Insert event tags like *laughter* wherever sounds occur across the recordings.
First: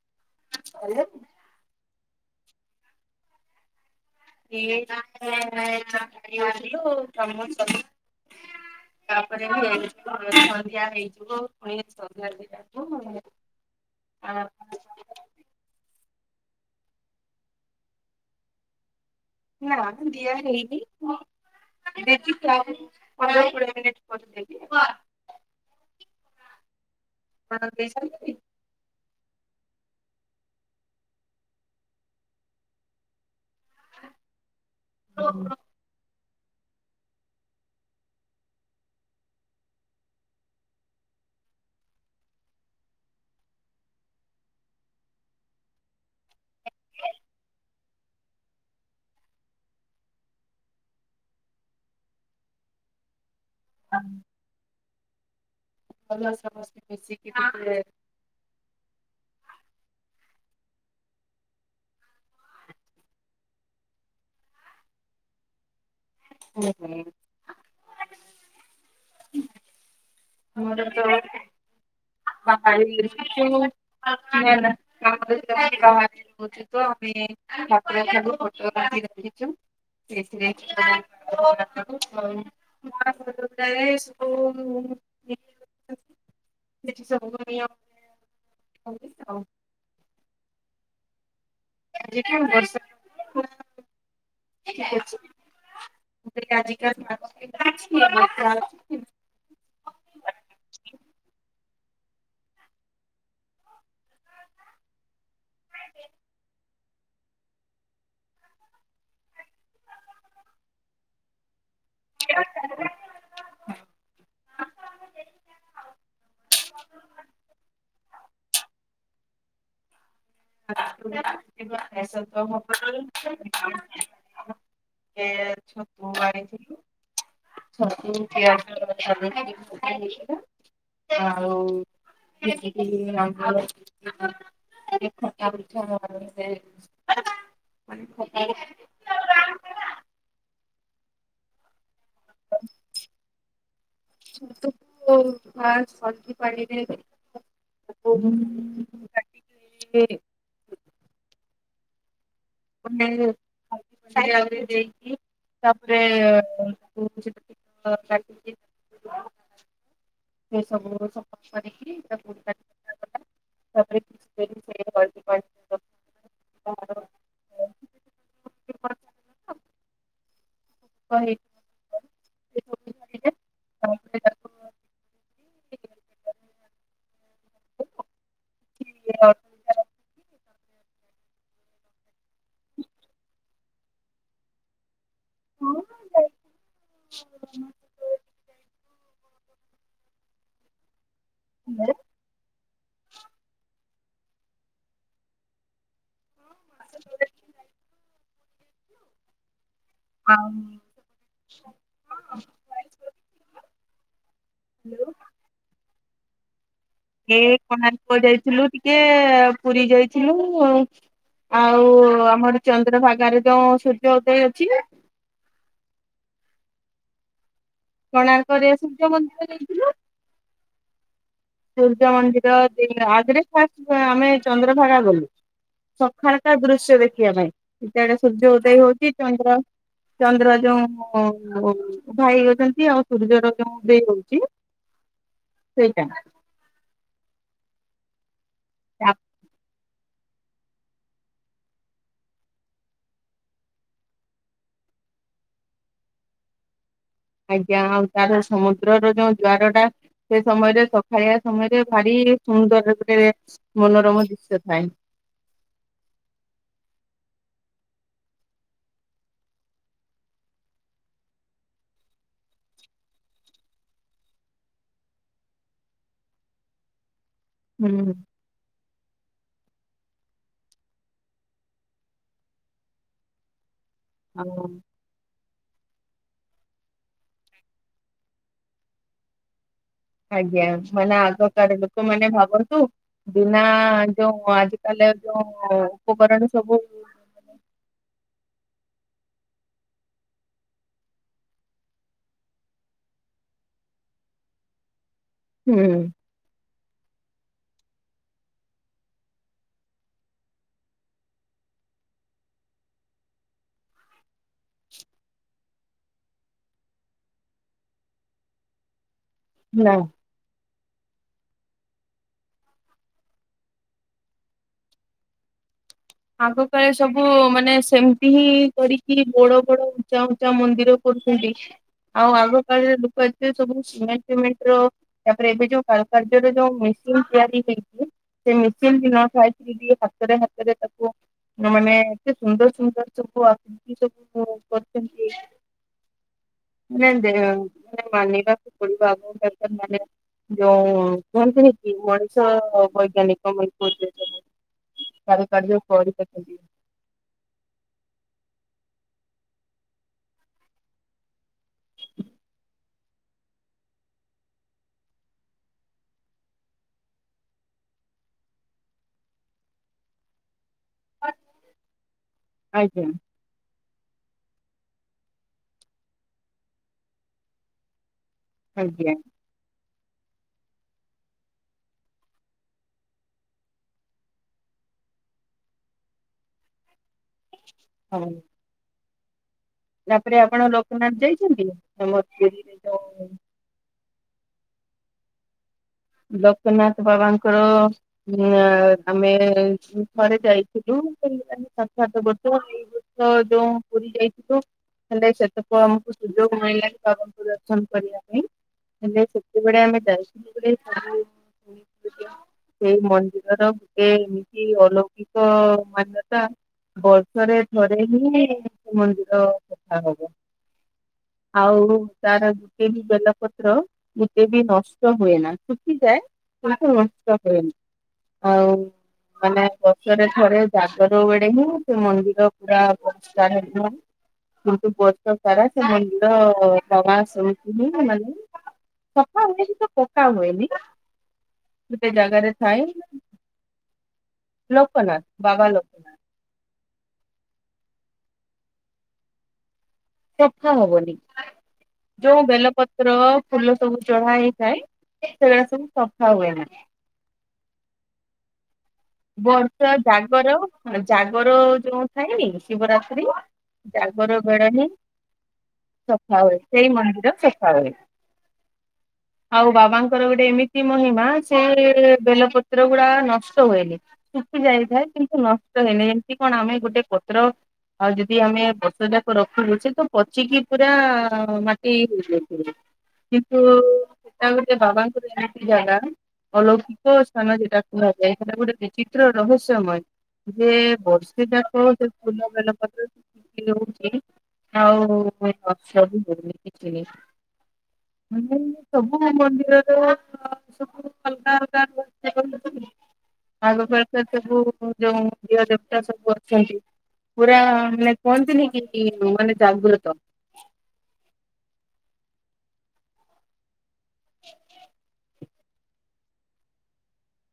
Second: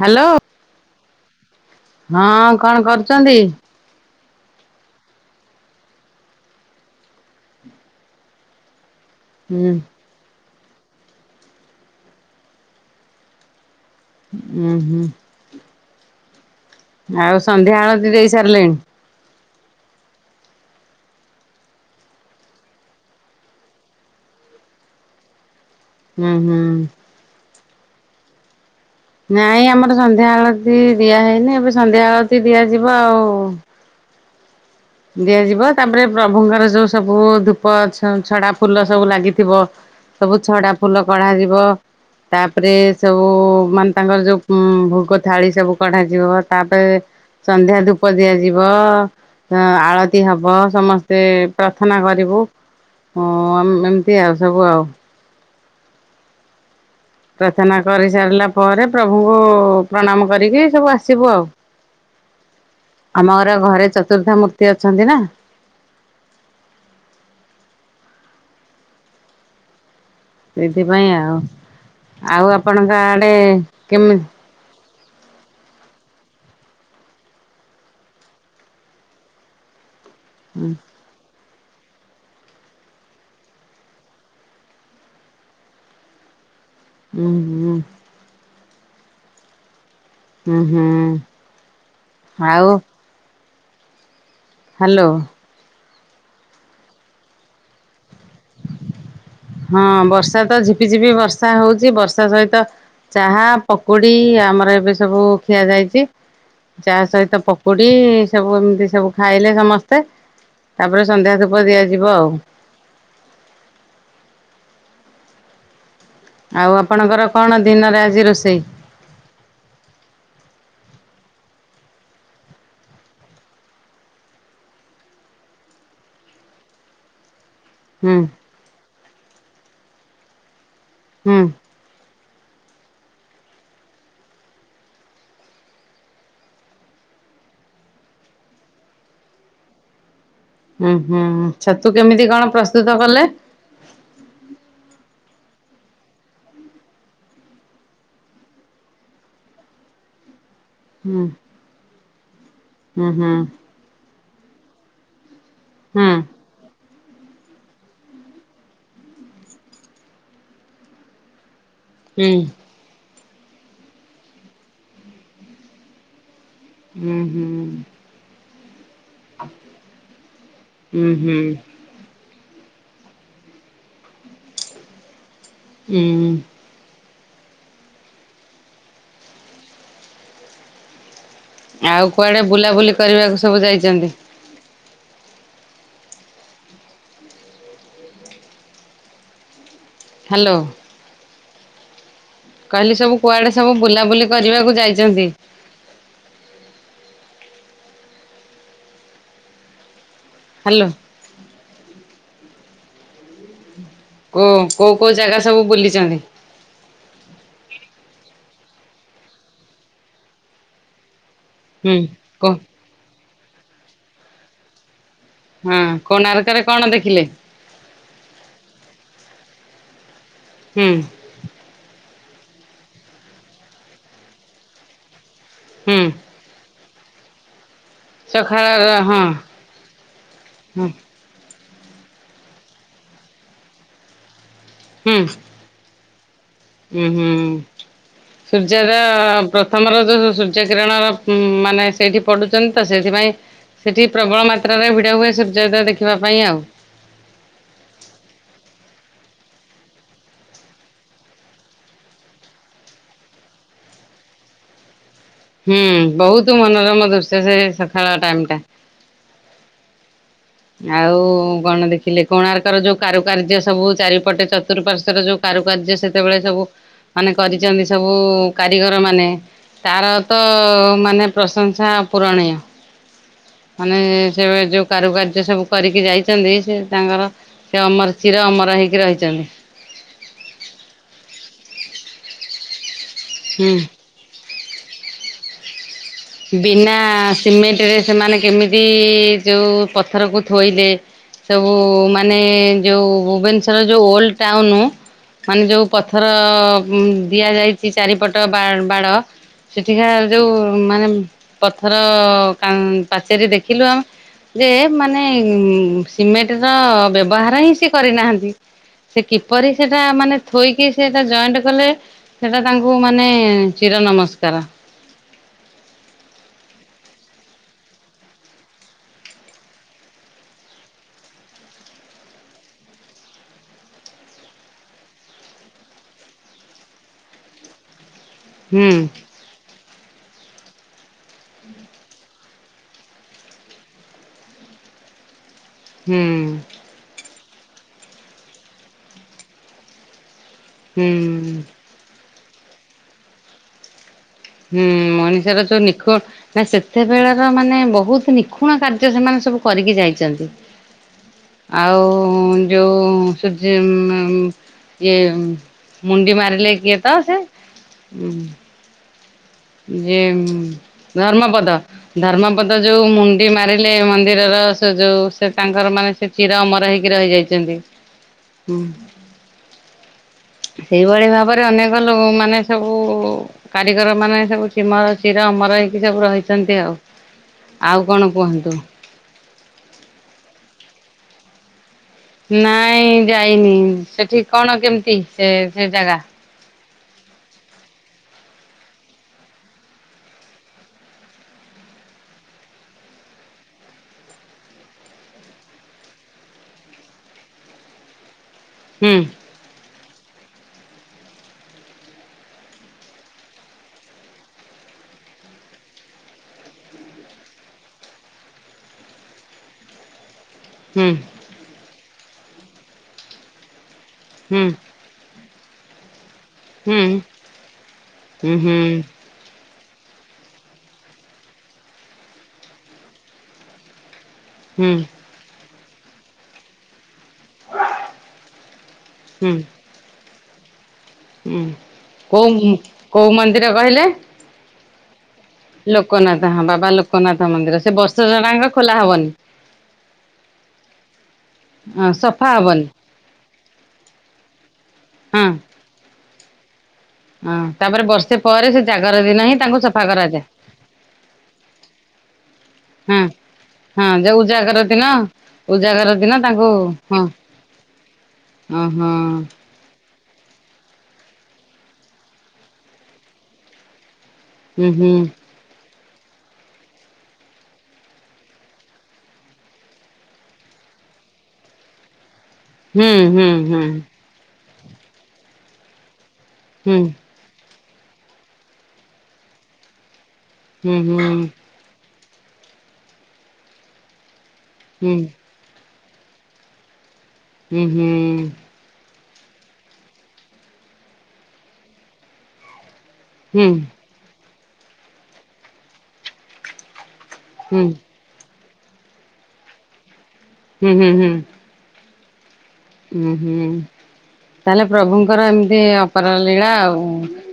Hello. *inaudible* ହଁ କଣ କରୁଚନ୍ତି? *unintelligible* ତାପରେ ବି ସନ୍ଧ୍ୟା ହୁଁ ହେଇଯିବ ପୁଣି ସନ୍ଧ୍ୟା। *unintelligible* ଉଁ ହୁଁ। ଆଉ ସନ୍ଧ୍ୟା ଆଳତୀ ଦେଇ ସାରିଲେଣି। ନା ଦିଆ ହେଇନି। ବଉ ପନ୍ଦ କୋଡିଏ ମିନିଟ କରିଦବି *inaudible* ହୁଁ ହୁଁ। ହଁ *inaudible* ନାଇଁ ଆମର ସନ୍ଧ୍ୟା ଆଳତି ଦିଆହେଇନି ଏବେ ସନ୍ଧ୍ୟା ଆଳତି ଦିଆଯିବ ଆଉ। ଦିଆଯିବ ତାପରେ। ପ୍ରଭୁଙ୍କର ଯୋଉ ସବୁ ଧୂପ ଛଡା ଫୁଲ ସବୁ ଲାଗିଥିବ। ସବୁ ଛଡା ଫୁଲ କଢା ଯିବ। ତାପରେ ସବୁ ମାନେ ତାଙ୍କର ଯୋଉ ଭୋଗ ଥାଳି ସବୁ କଢାଯିବ ତାପରେ ସନ୍ଧ୍ୟା ଧୁପ ଦିଆଯିବ। ଆଳତି ହବ ସମସ୍ତେ ପ୍ରାର୍ଥନା କରିବୁ। ହଁ ଏମିତି ଆଉ ସବୁ ଆଉ। ଭଲ। ମିଶିକି ଟିକେ ପ୍ରାର୍ଥନା କରି ସାରିଲା ପରେ ପ୍ରଭୁଙ୍କୁ ପ୍ରଣାମ କରିକି ସବୁ ଆସିବୁ ଆଉ। ଆମ ଘର ଘରେ ଚତୁର୍ଧା ମୂର୍ତ୍ତି ଅଛନ୍ତି ନା। ହୁଁ ହୁଁ। ମୁର ତ ସେଇଥିପାଇଁ ଆଉ। ଆଉ ମକା *inaudible* ବାହାର ଆପଣଙ୍କ ତ ଆଡେ କେମି ଆମେୁ ଫଛୁ *unintelligible* ସେ ସେ *inaudible* ଉଁ େଶ *inaudible* ସେଠି ହୁଁ ସବୁ ଆଉ *inaudible* ହୁଁ ହୁଁ। ଆ କ ଆଉ କରଷଠିକ ହ୍ୟାଲୋ *inaudible* ଆଜିିକାଛିଛି *inaudible* ହଁ ବର୍ଷା ତ ଝିପି ଝିପି ବର୍ଷା ହଉଚି ବର୍ଷା ସହିତ ଚାହା ପକୁଡି ଆମର ଏବେ ସବୁ ଖିଆ ଯାଇଚି। ଚା ସହିତ ପକୁଡି ସବୁ ଏମିତି ସବୁ ଖାଇଲେ ସମସ୍ତେ। ତାପରେ ସନ୍ଧ୍ୟା ଧୁପ ଦିଆଯିବ ଆଉ। ଆଉ ଆପଣଙ୍କର କଣ ଦିନରେ ଆଜି ରୋଷେଇ? ତ *inaudible* ଏ ଛତୁ ହୁଁ ଆଇଥିଲୁ। ଛତୁ ହୁଁ *unintelligible* ଆଉ। *unintelligible* ହ ସେ *unintelligible* ହୁଁ ହୁଁ ଛତୁ କେମିତି କଣ ପ୍ରସ୍ତୁତ କଲେ? ଫାର୍ଷ୍ଟ ହଲଦି ପାଣି ରେ *unintelligible* *inaudible* ହୁମ ହୁଁ ହୁଁ। ଆହୁରି ଦେଇକି ତାପରେ ହୁଁ ଏ ଉମ୍ *unintelligible* ଏ ସବୁ କରିକି ହୁଁ। ତାକୁ କାଟିଲା *unintelligible* ହୁଁ ହୁଁ। ପାଣିରେ ହୁଁ ହୁଁ। *unintelligible* ତପରେ ତାକୁ ହୁଁ। *inaudible* ଆଉ କୁଆଡ଼େ ବୁଲାବୁଲି କରିବାକୁ ସବୁ ଯାଇଚନ୍ତି। ହଁ ଯାଇଥିଲୁ ହ୍ୟାଲୋ। *unintelligible* କହିଲି ସବୁ କୁଆଡେ ସବୁ ବୁଲାବୁଲି କରିବାକୁ ଯାଇଚନ୍ତି? *inaudible* ହ୍ୟାଲୋ *unintelligible* କୋଉ କୋଉ ଯାଇଥିଲୁ କୋଉ ଜାଗା ସବୁ ବୁଲିଚନ୍ତି? ଏ କୋଣାର୍କ ଯାଇଥିଲୁ ଟିକେ ପୁରୀ ଯାଇଥିଲୁ ଆଉ ଆଉ ହୁଁ କୋ ଆମର ଚନ୍ଦ୍ରଭାଗାରେ ଯୋଉ ସୂର୍ଯ୍ୟ ଉଦୟ ଅଛି। ହଁ କୋଣାର୍କରେ କଣ ଦେଖିଲେ? କୋଣାର୍କରେ ସୂର୍ଯ୍ୟ ମନ୍ଦିର ଯାଇଥିଲୁ। ହୁଁ। ତ ଆଗରେ ଫାଷ୍ଟ ଆମେ ଚନ୍ଦ୍ରଭାଗା ଗଲୁ ହୁଁ ସଖାଳଟା ଦୃଶ୍ୟ ଦେ ଦେଖିବା ପାଇଁ ଯେତେବେଳେ ସୂର୍ଯ୍ୟ ଉଦୟ ସକାଳ ହୋଉଚି ହଁ ଚନ୍ଦ୍ର ଚନ୍ଦ୍ର ହୁଁ ଯୋଉଁ ଆଉ ଭାଇ ଅଛନ୍ତି ଆଉ ସୂର୍ଯ୍ୟର କେଉଁ ଉଦୟ ହୋଉଚି। ସେଇଟା ଉଁ ହୁଁ ସୂର୍ଯ୍ୟୋଦୟ ପ୍ରଥମର ଯୋଉ ସୂର୍ଯ୍ୟ କିରଣର ମାନେ ସେଇଠି ପଡୁଚନ୍ତି ତ ସେଇଥିପାଇଁ ସେଠି ପ୍ରବଳ ମାତ୍ରାରେ ଭିଡ ହୁଏ ସୂର୍ଯ୍ୟୋଦୟ ଦେଖିବା ପାଇଁ ଆଉ। ଆଜ୍ଞା ଆଉ ତାର ସମୁଦ୍ରର ଯୋଉ ଜୁଆରଟା ସେ ସମୟରେ ସଖାଳିଆ ସମୟରେ ଭାରି *unintelligible* କି ସୋନ୍ଦର୍ଯ୍ୟର ଗୋଟେ ମନୋରମ ଦୃଶ୍ୟ ଥାଏ। ହୁଁ ବୋହୁତ ମନୋରମ ଦୃଶ୍ୟ ସେ ସଖାଳ ଟାଇମ୍ ଟା। ଆଉ କଣ ଦେଖିଲେ କୋଣାର୍କର ଯୋଉ କାରୁକାର୍ଯ୍ୟ ସବୁ ଚାରିପଟେ ଚତୁଃପାର୍ଶ୍ଵରେ ଯୋଉ କା କାରୁ କାର୍ଯ୍ୟ ସେତେବେଳେ ସବୁ ମାନେ କରିଚନ୍ତି ସବୁ ହୁଁ କାରିଗର ମାନେ ତାର ତ ମାନେ ପ୍ରଶଂସା ଅପୂରଣୀୟ। ମାନେ ସେ ବେ ଆଉ ଯୋଉ କାରୁକା ର୍ଯ୍ୟ ସେସବୁ କରିକି ଯାଇଚନ୍ତି ସେ ତାଙ୍କର ସେ ଅମର ଚିର ଅମର ହେଇକି ରହିଚନ୍ତି। ଆଜ୍ଞା ମାନେ ଆଗ କାଳେ ଲୋକ ମାନେ ଭାବନ୍ତୁ ବିନା ହୁଁ ଯୋଉ ଆଜି ତାହେଲେ ଯୋଉଁ ବିନା ସିମେଣ୍ଟ ରେ ସେମାନେ କେମିତି କି ଯୋଉ ପଥରକୁ ଥୋଇଲେ ସବୁ ମାନେ ଯୋଉ ଭୁବନେଶ୍ୱର ଯୋଉ ଓଲ୍ଡ ଟାଉନୁ ମାନେ ହୁଁ ଯୋଉ ପଥର ଉ ଦିଆଯାଇଚି ଚାରିପଟ ବା-ବାଡ ସେଠିକା ଯେଉଁ ମାନେ ଉଁ ପଥର କା ପାଚେରୀ ଦେଖିଲ ଯେ ମାନେ ସିମେଣ୍ଟ ର ବ୍ୟବହାର ହିଁ ସେ କରିନାହାନ୍ତି। ସେ କିପରି ନା। ସେଟା ମାନେ ଥୋଇକି ସେଟା ଜଏଣ୍ଟ କଲେ ସେଟା ତାଙ୍କୁ ମାନେ ଚିର ନମସ୍କାର। ଆଗ କାଳେ ସବୁ ମାନେ ସେମିତି ହିଁ କରିକି ବଡ ବଡ ଉଚ୍ଚା ଉଚ୍ଚା ମନ୍ଦିର କରୁ ଚନ୍ତି। ଆଉ ଆଗ କାଳରେ ଲୋକ ଏତେ ସବୁ ସିମେଣ୍ଟି ଫିମେଣ୍ଟ ର ତାପରେ ଏବେ ଯୋଉ କାରୁକାର୍ଯ୍ୟ ର ଯୋଉ ତିଆରି ହେଇଚି ସେ ହୁଁ। ମେସିନ୍ ବି ନ ପାଇକି ବି ହାତରେ ହାତରେ ତାକୁ ମାନେ ଏତେ ସୁନ୍ଦର ସୁନ୍ଦର ସବୁ ଆକୃତି ସବୁ କରିଚନ୍ତି। ହୁଁ ନା ଦେ *unintelligible* ବନେଇବାକୁ ପଡିବ ଆଗ‌କୁ *unintelligible* ଯୋଉ ହୁଁ କୁହନ୍ତିନି କି ମଣିଷ ବୈଜ୍ଞାନିକ ମାନେ କୋହୁଥିଲେ। ହୁଁ ମଣିଷର ଯୋଉ ନିଖୋ କରିପାରୁଛନ୍ତି ନା ସେତେବେଳର ମାନେ ବହୁତ ନି କ୍ଷୁଣ କାର୍ଯ୍ୟ ସେମାନେ ସବୁ କରିକି ଯାଇଚନ୍ତି। ଆଉ ଯୋଉ ସୂର୍ଯ୍ୟ ମେ ଇଏ ମୁଣ୍ଡି ମାରିିଲେ କିଏ ତ ସିଏ? ଯେ ଧର୍ମପଦ ଧର୍ମପଦ ଯୋଉ ଆଜ୍ଞା ମୁଣ୍ଡି ମାରିଲେ ମ ନ୍ଦିରର ସେ ଯୋଉ ସେ ତାଙ୍କର ମାନେ ସେ ଚିର ଅମର ହେଇକି ରହିଯାଇଚନ୍ତି। ହୁଁ। ଆଜ୍ଞା ସେଇଭଳି ଭାବରେ ଅନେକ ଲୋ ମାନେ ସବୁ କାରିଗର ମାନେ ସବୁ ସିମର ଚିର ଅମର ହେଇକି ସବୁ ରହିଛନ୍ତି ଆଉ। ଆଉ ହଁ। କଣ କୁହନ୍ତୁ? ତାପରେ ଆପଣ ଲୋକନାଥ ଯାଇଛନ୍ତି? ଆମ ପୁରୀରେ ନାଇଁ ଯୋଉ ଯାଇନି। ସେଠି କଣ କେମତି ସେ ସେ ଜାଗା? ଲୋକନାଥ ବାବାଙ୍କର ଆଁ ଆମେ ଥରେ ଯାଇଥିଲୁ, ସେମତି ତାଙ୍କୁ ସାକ୍ଷାତ କରିଥିଲୁ *unintelligible* ଯୋଉଁ ପୁରୀ ଯାଇଥିଲୁ, ହେଲେ ସେତେବେଳେ ଆମକୁ ସୁଯୋଗ ମିଳିଲାଣି ବାବାଙ୍କୁ ଦର୍ଶନ କରିବା। ହୁଁ ହେଲେ ସେତେବେଳେ ଆମେ ଯାଇଥିବା ବେଳେ *unintelligible* ସେଇ ମନ୍ଦିରର ଗୋଟେ ଏମିତି ଅଲୌକିକ ମାନ୍ୟତା ବର୍ଷରେ ଥରେ ହିଁ ମନ୍ଦିର ସଫା ହବ। ହୁଁ ଆଉ ତାର ଗୋଟେ ହିଁ ବେଲପତ୍ର ଗୋଟେ ବି ହୁଁ ନଷ୍ଟ ହୁଏନା। ଶୁଖିଯାଏ ମାନେ ହୁଁ ନଷ୍ଟ ହୁଏନି। ହୁଁ ଆଉ ହୁଁ ମାନେ ବର୍ଷରେ ଥରେ ଜାଗର ବେଡେ ହିଁ ସେ ମନ୍ଦିର ପୁରା ପରିଷ୍କାର ହୁଏ। କିନ୍ତୁ ହୁଁ ବର୍ଷ ସାରା ସେ ମନ୍ଦିର *unintelligible* *unintelligible* ମାନେ ସଫା ହୁଁ ହୁଏନି ତ ପକା ହୁଏନି। ହୁଁ ଗୋଟେ ଜାଗାରେ କୋଉ ଥାଏ କୋଉ ମନ୍ଦିର କହିଲେ? ଲୋକନାଥ। ଲୋକନାଥ ହଁ ବାବା ଲୋକନାଥ ମନ୍ଦିର। ସେ ବର୍ଷକ ସାରା ଯାକ ଖୋଲା ହବନି? ସଫା ହବନି। ହଁ ଯୋଉ ସଫା ହବନି ବେଲପତ୍ର ଫୁଲ ସବୁ ଚଢା ହେଇଥାଏ ହଁ ସେଗୁରା ସବୁ ସଫା ହୁଏନି। ହଁ ତାପରେ ବର୍ଷେ ପରେ ସେ ଜାଗର ଦିନ ହିଁ ତାଙ୍କୁ ବର୍ଷା ସଫା କରାଯାଏ। ଜାଗର ଜାଗର ଯୋଉଁ ଥାଏନି, ହଁ ଶିବରାତ୍ରୀ। ହଁ ଯୋଉ ଉଜାଗର ଦିନ ଉଜାଗର ଦିନ ସଫା ହୁଏ ତାଙ୍କୁ ସେଇ ହଁ ମନ୍ଦିର ସଫା ହୁଏ ଅ ହଁ। ତାଙ୍କର ଗୋଟେ ଏମିତି ମହିମା, ସେ ବେଲପତ୍ର ଗୁଡା ନଷ୍ଟ ହୁଏନି। ଶୁଖି ହୁଁ ଯାଇଥାଏ ହୁଁ କିନ୍ତୁ ନଷ୍ଟ ହେଇନାହିଁ। ଏମତି କଣ ଆମେ ଗୋଟେ ପତ୍ର ଆଉ ଯଦି ଆମେ ପ୍ରସାଦକୁ ରଖିଲୁ, ସେ ତ ପଚିକି ପୁରା ମାଟି ହୋଇଯାଏ। ହୁଁ ହୁଁ କିନ୍ତୁ ହୁଁ। ତା *unintelligible* ବାବାଙ୍କର ଏମତି ଜାଗା ଅଲୌକିକ ସ୍ଥାନ ଯେଟା କୁହାଯାଏ। ସେଟା ଗୋଟେ ଚିତ୍ର ରହସ୍ୟମୟ। ଯେ ବର୍ଷେ ଯାକ ଯଦି ଫୁଲ ବେଲ ପତ୍ର *unintelligible* ଆଉ *unintelligible* ସବୁ *unintelligible* ହୁଁ ହୁଁ। କୋଉ ମନ୍ଦିରର ସବୁ ଅଲଗା ଅଲଗା *unintelligible* ଆଗକାଳର ସବୁ ଯୋଉଁ ଦିଅଁ ଦେବତା ସବୁ ଅଛନ୍ତି ପୁରା ମାନେ କୁହନ୍ତିନି କି ମାନେ ଜାଗୃତ। ହୁଁ ହୁଁ ହୁଁ। ହୁଁ ହୁଁ। ତାହେଲେ ପ୍ରଭୁଙ୍କର ଏମିତି ଅପାର ଲୀଳା ଆଉ।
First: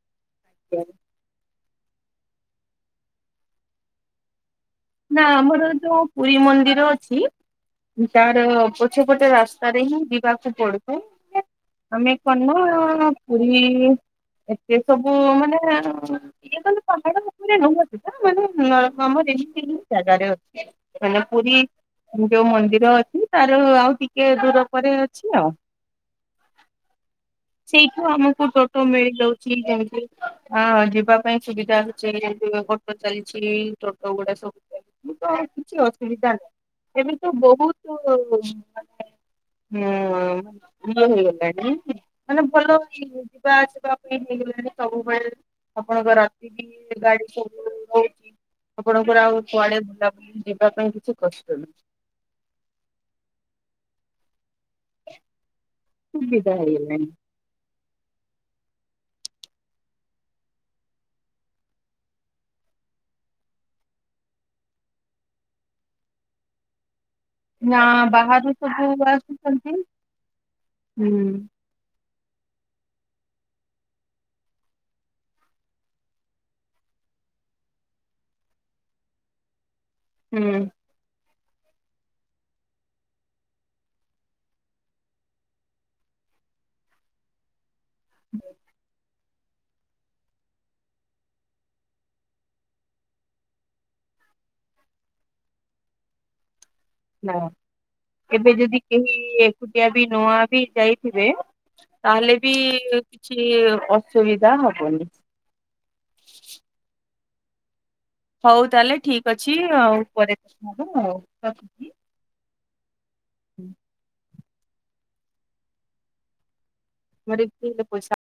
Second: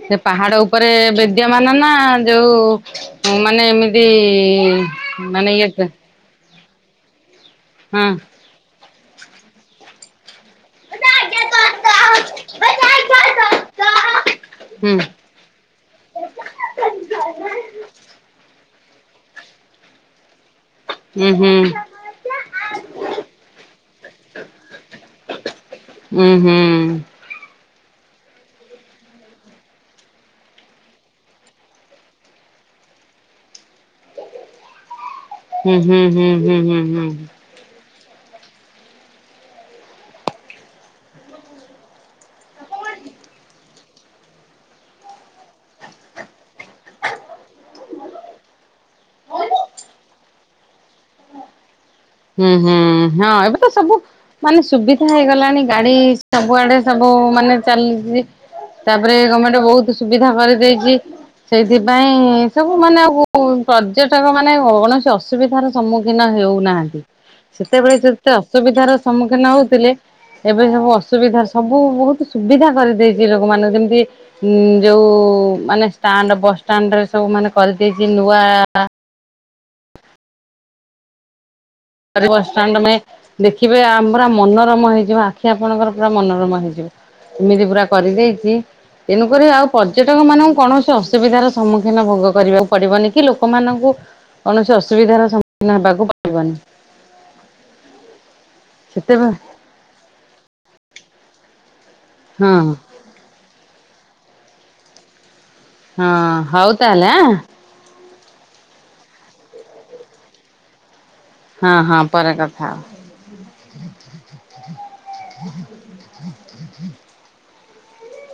ସେ ପାହାଡ଼ ଉପରେ ବିଦ୍ୟମାନ ନା, ଯୋଉ ମାନେ ଏମିତି ନା ମାନେ ଆମର ଇଏ ହଁ। ଯୋଉ ପୁରୀ ମନ୍ଦିର ଅଛି ହୁଁ ତାର ପଛ ପଟେ ରାସ୍ତାରେ ହିଁ ଯିବାକୁ ପଡ଼ିବ ଆମେ କରନୁ ଆଉ ପୁରୀ ଏତେ ସବୁ ମାନେ ଇଏ ତାହେଲେ ପାହାଡ଼ ଉପରେ ନୁହଁନ୍ତି ନା ମାନେ ନର ହଁ *unintelligible* ଜାଗାରେ ଅଛି ମାନେ ଉଁ ହୁଁ, ପୁରୀ ଯୋଉ ମନ୍ଦିର ଅଛି ତାର ଆଉ ଟିକେ ଦୂର ପରେ ଅଛି ଆଉ। ହୁଁ ହୁଁ। ସେଇଠୁ ଆମକୁ ଟୋଟୋ ମିଳିଯାଉଛି, ଯେମିତି ଆ ଯିବା ପାଇଁ ସୁବିଧା ହଉଛି ଯେମତି ଟୋଟୋ ଚାଲିଛି, ଟୋଟୋ ଗୁଡ଼ା ସବୁ ଚା ଏବେ ତ ହୁଁ କିଛି ହୁଁ ହୁଁ ଅସୁବିଧା ହୁଁ ହୁଁ ନାହିଁ। ହୁଁ। ଏବେ ତ ବହୁତ *unintelligible* ହୁଁ *unintelligible* ମାନେ ଭଲଇ ଯିବା ଆସିବା ପାଇଁ ହେଇଗଲାଣି ସବୁ ପାଇଁ ଆପଣଙ୍କ ରାତି ବି ଗାଡ଼ି ସବୁ ରହିଛି? ଆପଣଙ୍କର ଆଉ କୁଆଡେ ବୁଲାବୁଲି ଯିବା ପାଇଁ କିଛି କଷ୍ଟ ନାହିଁ। ହୁଁ ହୁଁ ହଁ ଏବେ ତ ସବୁ, ମାନେ ସୁବିଧା ହେଇଗଲାଣି ଗାଡି ସୁବିଧା ସବୁଆଡେ ହେଇଗଲାଣି। ସବୁ ମାନେ ଚାଲିଚି। ତାପରେ ଗଭର୍ଣ୍ଣମେଣ୍ଟ ବହୁତ ସୁବିଧା କରିଦେଇଚି। ସେଇଥିପାଇଁ ସବୁ ମାନେ ଆ ପର୍ଯ୍ୟଟକ ମାନେ କୌଣସି ଅସୁବିଧାର ସମ୍ମୁଖୀନ, ହେଉନାହାନନ୍ତି। ନା ବାହାରୁ ସବୁ ଆସୁଛନ୍ତି ଏବେ ସବୁ ହୁଁ ଅସୁବିଧା ସବୁ ବହୁତ୍, ସୁବିଧା କରିଦେଇଛି ଲୋକମାନଙ୍କୁ ଯେମିତି ଯଉ ମାନେ ଷ୍ଟାଣ୍ଡ ବସଷ୍ଟାଣ୍ଡ ରେ ସବୁ ମାନେ କରିଦେଇଛି ନୂଆ, ହୁଁ। ଆରେ ବସ୍ ଷ୍ଟାଣ୍ଡମେ ଦେଖିବେ ଆମ ପୁରା ମନୋରମ ହେଇଯିବ ଆଖି ଆପଣଙ୍କର ପୁରା ମନୋରମ ହେଇଯିବ। ଏମିତି ପୁରା କରିଦେଇଚି ତେଣୁକରି ଆଉ ପର୍ଯ୍ୟଟକ ମାନଙ୍କୁ କୌଣସି ଅସୁବିଧାର ସମ୍ମୁଖୀନ ଭୋଗ କରିବାକୁ ପଡ଼ିବନି କି ଲୋକମାନଙ୍କୁ, କୌଣସି ଅସୁବିଧାର ସମ୍ମୁଖୀନ ହେବାକୁ ପଡିବନି। ନା ଏବେ ଯଦି କେହି ସେତେବେଳେ ଏକୁଟିଆ ବି ନୂଆ ବି ଯାଇଥିବେ, ତାହେଲେ ବି ହଁ କିଛି ଅସୁବିଧା ହବନି। ହଁ ହଉ ତାହେଲେ ଆଁ। ହଉ ତାହେଲେ ଠିକ ଅଛି ଆଉ ପରେ କଥାହେବା ଆଉ।, ହଁ ରଖୁଛି। ହଁ ପରେ କଥା, ହବା। *inaudible* ମରେ ପିବେ ପଇସା।